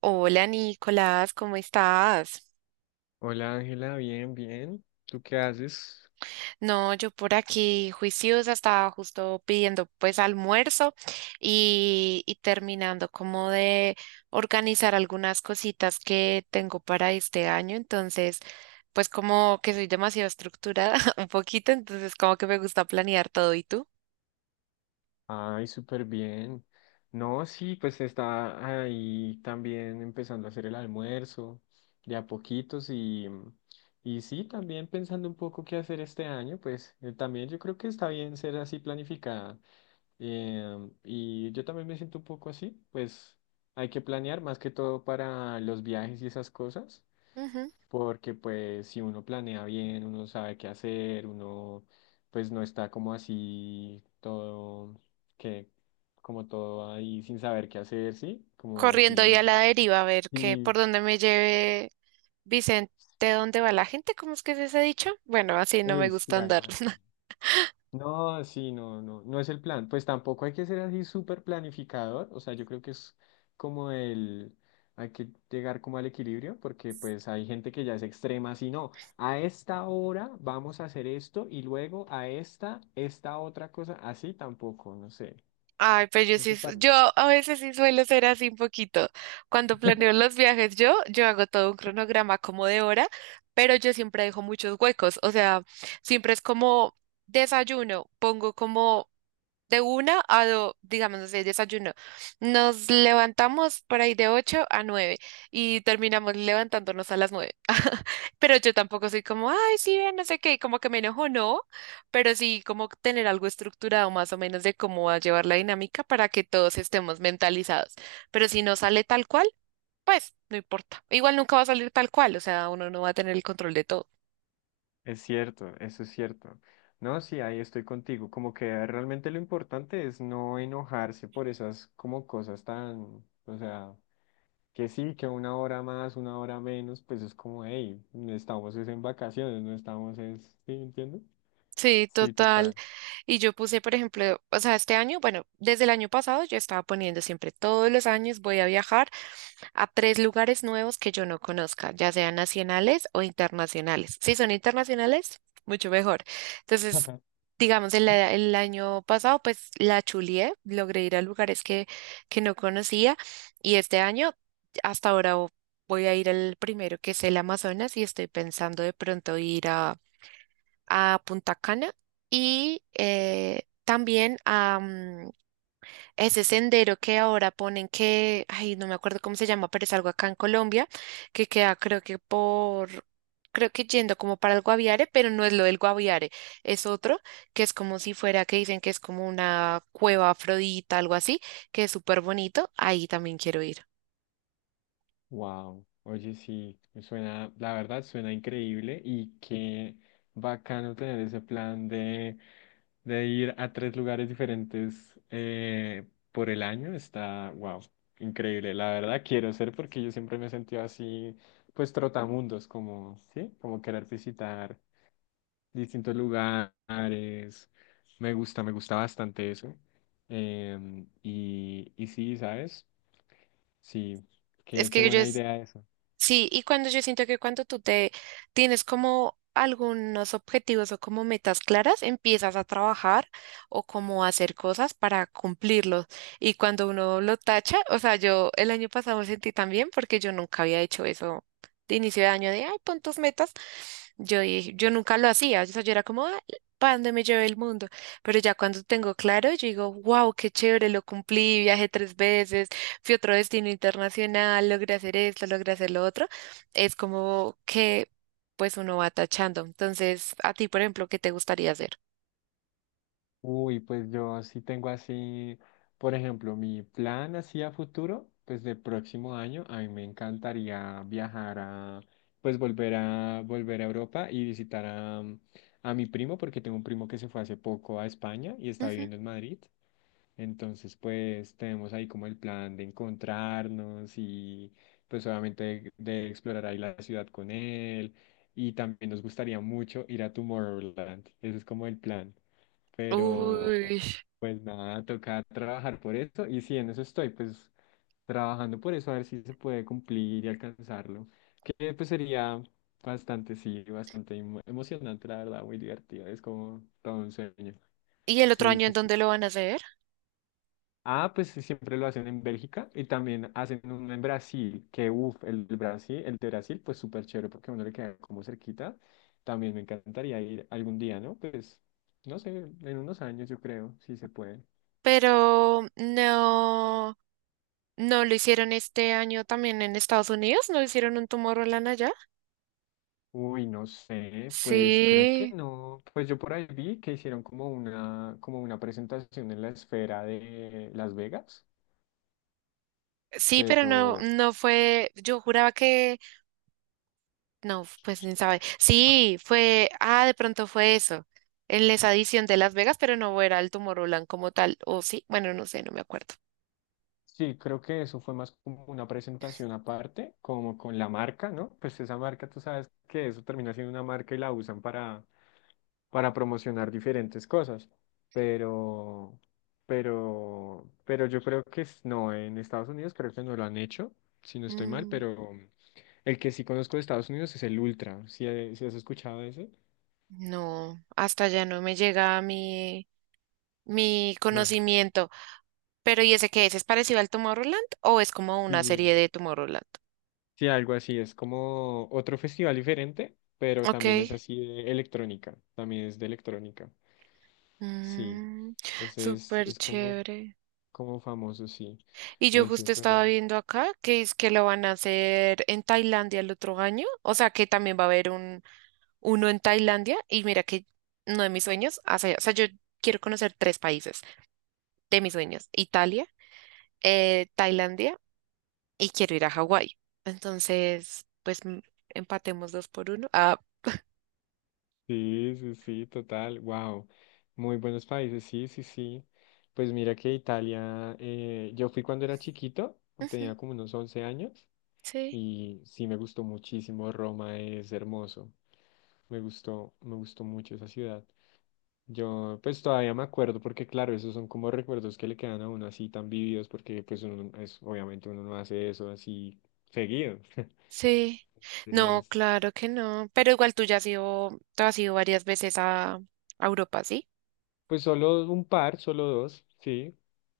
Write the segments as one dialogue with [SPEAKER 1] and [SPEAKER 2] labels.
[SPEAKER 1] Hola Nicolás, ¿cómo estás?
[SPEAKER 2] Hola Ángela, bien, bien. ¿Tú qué haces?
[SPEAKER 1] No, yo por aquí juiciosa estaba justo pidiendo pues almuerzo y terminando como de organizar algunas cositas que tengo para este año, entonces pues como que soy demasiado estructurada un poquito, entonces como que me gusta planear todo. ¿Y tú?
[SPEAKER 2] Ay, súper bien. No, sí, pues está ahí también empezando a hacer el almuerzo de a poquitos y sí, también pensando un poco qué hacer este año, pues también yo creo que está bien ser así planificada. Y yo también me siento un poco así, pues hay que planear más que todo para los viajes y esas cosas.
[SPEAKER 1] Ujú.
[SPEAKER 2] Porque pues si uno planea bien, uno sabe qué hacer, uno pues no está como así todo, que como todo ahí sin saber qué hacer, ¿sí? Como
[SPEAKER 1] Corriendo y a
[SPEAKER 2] así,
[SPEAKER 1] la deriva a ver qué,
[SPEAKER 2] sí,
[SPEAKER 1] por dónde me lleve Vicente, dónde va la gente, ¿cómo es que se ha dicho? Bueno, así no me
[SPEAKER 2] uy, sí,
[SPEAKER 1] gusta andar.
[SPEAKER 2] algo así. No, sí, no, no, no es el plan. Pues tampoco hay que ser así súper planificador. O sea, yo creo que es como el, hay que llegar como al equilibrio, porque pues hay gente que ya es extrema, así no, a esta hora vamos a hacer esto y luego a esta, esta otra cosa, así tampoco, no sé.
[SPEAKER 1] Ay, pues yo
[SPEAKER 2] ¿No te
[SPEAKER 1] sí, yo
[SPEAKER 2] parece?
[SPEAKER 1] a veces sí suelo ser así un poquito. Cuando planeo los viajes, yo hago todo un cronograma como de hora, pero yo siempre dejo muchos huecos. O sea, siempre es como desayuno, pongo como de 1 a 2, digamos, no sé, desayuno. Nos levantamos por ahí de 8 a 9 y terminamos levantándonos a las 9. Pero yo tampoco soy como, ay, sí, ve, no sé qué, como que me enojo, no, pero sí como tener algo estructurado más o menos de cómo va a llevar la dinámica para que todos estemos mentalizados. Pero si no sale tal cual, pues no importa. Igual nunca va a salir tal cual, o sea, uno no va a tener el control de todo.
[SPEAKER 2] Es cierto, eso es cierto. No, sí, ahí estoy contigo. Como que realmente lo importante es no enojarse por esas como cosas tan, o sea. Que sí, que una hora más, una hora menos, pues es como, hey, no estamos es en vacaciones, no estamos es, ¿sí entiendes?
[SPEAKER 1] Sí,
[SPEAKER 2] Sí,
[SPEAKER 1] total.
[SPEAKER 2] total.
[SPEAKER 1] Y yo puse, por ejemplo, o sea, este año, bueno, desde el año pasado yo estaba poniendo siempre todos los años voy a viajar a tres lugares nuevos que yo no conozca, ya sean nacionales o internacionales. Si son internacionales, mucho mejor. Entonces, digamos, el año pasado, pues la chulié, logré ir a lugares que no conocía y este año, hasta ahora, voy a ir al primero que es el Amazonas y estoy pensando de pronto ir a Punta Cana y también a ese sendero que ahora ponen que, ay, no me acuerdo cómo se llama, pero es algo acá en Colombia, que queda creo que por, creo que yendo como para el Guaviare, pero no es lo del Guaviare, es otro, que es como si fuera, que dicen que es como una cueva afrodita, algo así, que es súper bonito, ahí también quiero ir.
[SPEAKER 2] Wow, oye, sí, suena, la verdad suena increíble y qué bacano tener ese plan de ir a 3 lugares diferentes por el año, está, wow, increíble, la verdad quiero ser porque yo siempre me he sentido así, pues trotamundos, como, sí, como querer visitar distintos lugares. Me gusta bastante eso. Y sí, ¿sabes? Sí,
[SPEAKER 1] Es
[SPEAKER 2] qué, qué
[SPEAKER 1] que yo
[SPEAKER 2] buena idea eso.
[SPEAKER 1] Sí, y cuando yo siento que cuando tú te tienes como algunos objetivos o como metas claras, empiezas a trabajar o como a hacer cosas para cumplirlos. Y cuando uno lo tacha, o sea, yo el año pasado me sentí también porque yo nunca había hecho eso de inicio de año de, ay, pon tus metas. Yo dije, yo nunca lo hacía, o sea, yo era como, "Ah, ¿para dónde me lleve el mundo?" Pero ya cuando tengo claro, yo digo, wow, qué chévere, lo cumplí, viajé tres veces, fui a otro destino internacional, logré hacer esto, logré hacer lo otro, es como que pues uno va tachando. Entonces, a ti, por ejemplo, ¿qué te gustaría hacer?
[SPEAKER 2] Uy, pues yo sí tengo así, por ejemplo, mi plan así a futuro, pues de próximo año, a mí me encantaría viajar a, pues volver a Europa y visitar a mi primo, porque tengo un primo que se fue hace poco a España y está
[SPEAKER 1] Ujú.
[SPEAKER 2] viviendo en Madrid. Entonces, pues tenemos ahí como el plan de encontrarnos y pues obviamente de explorar ahí la ciudad con él. Y también nos gustaría mucho ir a Tomorrowland. Ese es como el plan. Pero
[SPEAKER 1] Uy.
[SPEAKER 2] pues nada, toca trabajar por eso. Y sí, en eso estoy, pues trabajando por eso, a ver si se puede cumplir y alcanzarlo. Que pues sería bastante, sí, bastante emocionante, la verdad, muy divertido. Es como todo un sueño.
[SPEAKER 1] ¿Y el otro
[SPEAKER 2] Sí,
[SPEAKER 1] año en
[SPEAKER 2] sí, sí.
[SPEAKER 1] dónde lo van a hacer?
[SPEAKER 2] Ah, pues sí, siempre lo hacen en Bélgica y también hacen uno en Brasil, que uff, el Brasil, el de Brasil, pues súper chévere porque a uno le queda como cerquita. También me encantaría ir algún día, ¿no? Pues, no sé, en unos años yo creo, si se puede.
[SPEAKER 1] Pero no, no lo hicieron este año también en Estados Unidos, no hicieron un Tomorrowland allá.
[SPEAKER 2] Uy, no sé, pues creo que
[SPEAKER 1] Sí,
[SPEAKER 2] no. Pues yo por ahí vi que hicieron como una presentación en la esfera de Las Vegas,
[SPEAKER 1] sí, pero no,
[SPEAKER 2] pero
[SPEAKER 1] no fue, yo juraba que No, pues ni sabe. Sí, fue, ah, de pronto fue eso, en esa edición de Las Vegas, pero no era el Tomorrowland como tal, o sí, bueno, no sé, no me acuerdo.
[SPEAKER 2] sí, creo que eso fue más como una presentación aparte, como con la marca, ¿no? Pues esa marca, tú sabes que eso termina siendo una marca y la usan para promocionar diferentes cosas. Pero, pero yo creo que no, en Estados Unidos creo que no lo han hecho, si no estoy mal,
[SPEAKER 1] Mm,
[SPEAKER 2] pero el que sí conozco de Estados Unidos es el Ultra. ¿Si has escuchado de ese?
[SPEAKER 1] no, hasta allá no me llega mi
[SPEAKER 2] No.
[SPEAKER 1] conocimiento. Pero ¿y ese qué es? ¿Es parecido al Tomorrowland o es como una serie
[SPEAKER 2] Sí.
[SPEAKER 1] de Tomorrowland?
[SPEAKER 2] Sí, algo así, es como otro festival diferente, pero también es
[SPEAKER 1] Ok.
[SPEAKER 2] así de electrónica, también es de electrónica, sí,
[SPEAKER 1] Mm,
[SPEAKER 2] ese
[SPEAKER 1] súper
[SPEAKER 2] es como,
[SPEAKER 1] chévere.
[SPEAKER 2] como famoso, sí,
[SPEAKER 1] Y yo
[SPEAKER 2] ese,
[SPEAKER 1] justo estaba
[SPEAKER 2] pero
[SPEAKER 1] viendo acá que es que lo van a hacer en Tailandia el otro año. O sea que también va a haber uno en Tailandia y mira que uno de mis sueños, o sea, yo quiero conocer tres países de mis sueños, Italia, Tailandia y quiero ir a Hawái. Entonces, pues empatemos dos por uno. Ah,
[SPEAKER 2] sí, sí, sí, total, wow, muy buenos países, sí, sí, sí, pues mira que Italia, yo fui cuando era chiquito,
[SPEAKER 1] ujú,
[SPEAKER 2] tenía como unos 11 años,
[SPEAKER 1] sí,
[SPEAKER 2] y sí me gustó muchísimo, Roma es hermoso, me gustó mucho esa ciudad. Yo pues todavía me acuerdo porque claro, esos son como recuerdos que le quedan a uno así tan vividos porque pues uno es, obviamente uno no hace eso así seguido.
[SPEAKER 1] sí. No,
[SPEAKER 2] Entonces,
[SPEAKER 1] claro que no, pero igual tú ya has ido, tú has ido varias veces a Europa, ¿sí?
[SPEAKER 2] pues solo un par, solo dos, sí.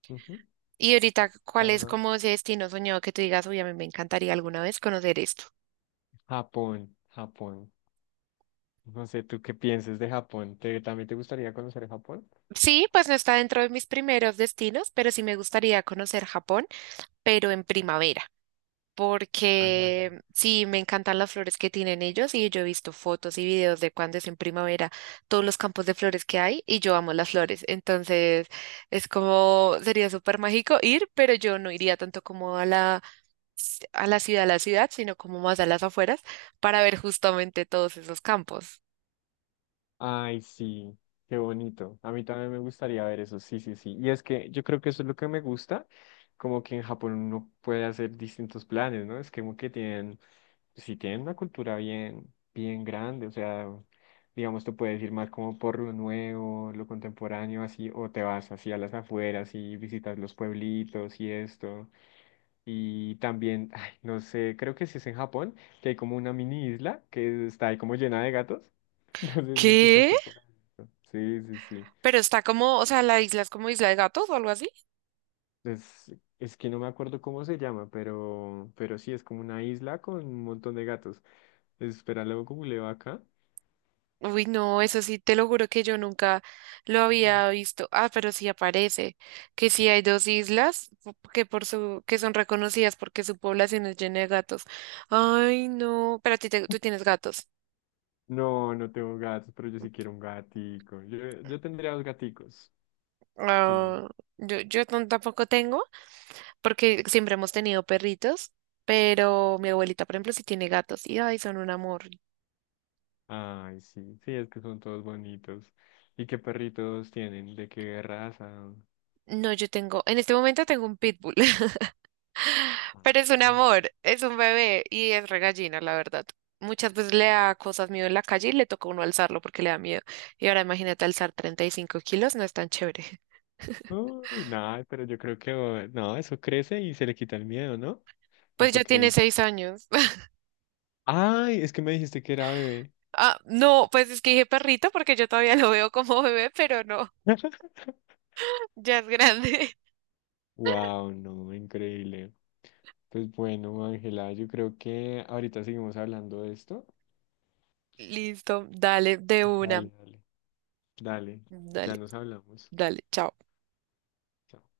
[SPEAKER 2] Ujú.
[SPEAKER 1] Y ahorita, ¿cuál es
[SPEAKER 2] Ah,
[SPEAKER 1] como ese destino soñado que tú digas, uy, a mí me encantaría alguna vez conocer esto?
[SPEAKER 2] Japón, Japón. No sé, ¿tú qué piensas de Japón? ¿Te, también te gustaría conocer Japón?
[SPEAKER 1] Sí, pues no está dentro de mis primeros destinos, pero sí me gustaría conocer Japón, pero en primavera,
[SPEAKER 2] Ah,
[SPEAKER 1] porque
[SPEAKER 2] sí.
[SPEAKER 1] sí, me encantan las flores que tienen ellos y yo he visto fotos y videos de cuando es en primavera, todos los campos de flores que hay y yo amo las flores, entonces es como, sería súper mágico ir, pero yo no iría tanto como a a la ciudad, sino como más a las afueras para ver justamente todos esos campos.
[SPEAKER 2] Ay, sí, qué bonito. A mí también me gustaría ver eso, sí, sí, sí. Y es que yo creo que eso es lo que me gusta, como que en Japón uno puede hacer distintos planes, ¿no? Es que como que tienen, pues sí tienen una cultura bien, bien grande, o sea, digamos, te puedes ir más como por lo nuevo, lo contemporáneo, así, o te vas así a las afueras y visitas los pueblitos y esto. Y también, ay, no sé, creo que sí es en Japón, que hay como una mini isla que está ahí como llena de gatos. No sé si
[SPEAKER 1] ¿Qué?
[SPEAKER 2] escuchaste por ahí. Sí, sí, sí.
[SPEAKER 1] Pero está como, o sea, la isla es como Isla de Gatos o algo así.
[SPEAKER 2] Es, es que no me acuerdo cómo se llama, pero sí, es como una isla con un montón de gatos. Espera, luego googleo acá.
[SPEAKER 1] Uy, no, eso sí, te lo juro que yo nunca lo
[SPEAKER 2] Mm.
[SPEAKER 1] había visto. Ah, pero sí aparece que sí hay dos islas que son reconocidas porque su población es llena de gatos. Ay, no, pero a ti tú tienes gatos.
[SPEAKER 2] No, no tengo gatos, pero yo sí quiero un gatico. Yo tendría dos gaticos. Sí.
[SPEAKER 1] Ah, yo yo no- tampoco tengo porque siempre hemos tenido perritos, pero mi abuelita, por ejemplo, sí tiene gatos y ay, son un amor.
[SPEAKER 2] Ay, sí. Sí, es que son todos bonitos. ¿Y qué perritos tienen? ¿De qué raza?
[SPEAKER 1] No, yo tengo, en este momento tengo un pitbull. Pero es un
[SPEAKER 2] Ah.
[SPEAKER 1] amor, es un bebé y es regallina, la verdad. Muchas veces le da cosas miedo en la calle y le toca a uno alzarlo porque le da miedo. Y ahora imagínate alzar 35 kilos, no es tan chévere.
[SPEAKER 2] Uy, nada, pero yo creo que oh, no, eso crece y se le quita el miedo, ¿no? ¿O
[SPEAKER 1] Pues
[SPEAKER 2] tú
[SPEAKER 1] ya
[SPEAKER 2] qué
[SPEAKER 1] tiene
[SPEAKER 2] dices?
[SPEAKER 1] 6 años.
[SPEAKER 2] Ay, es que me dijiste que era bebé.
[SPEAKER 1] Ah, no, pues es que dije perrito porque yo todavía lo veo como bebé, pero no, ya es grande.
[SPEAKER 2] Wow, no, increíble. Pues bueno, Ángela, yo creo que ahorita seguimos hablando de esto.
[SPEAKER 1] Listo, dale, de una.
[SPEAKER 2] Dale, dale, dale, ya
[SPEAKER 1] Dale,
[SPEAKER 2] nos hablamos.
[SPEAKER 1] dale, chao.
[SPEAKER 2] Chao.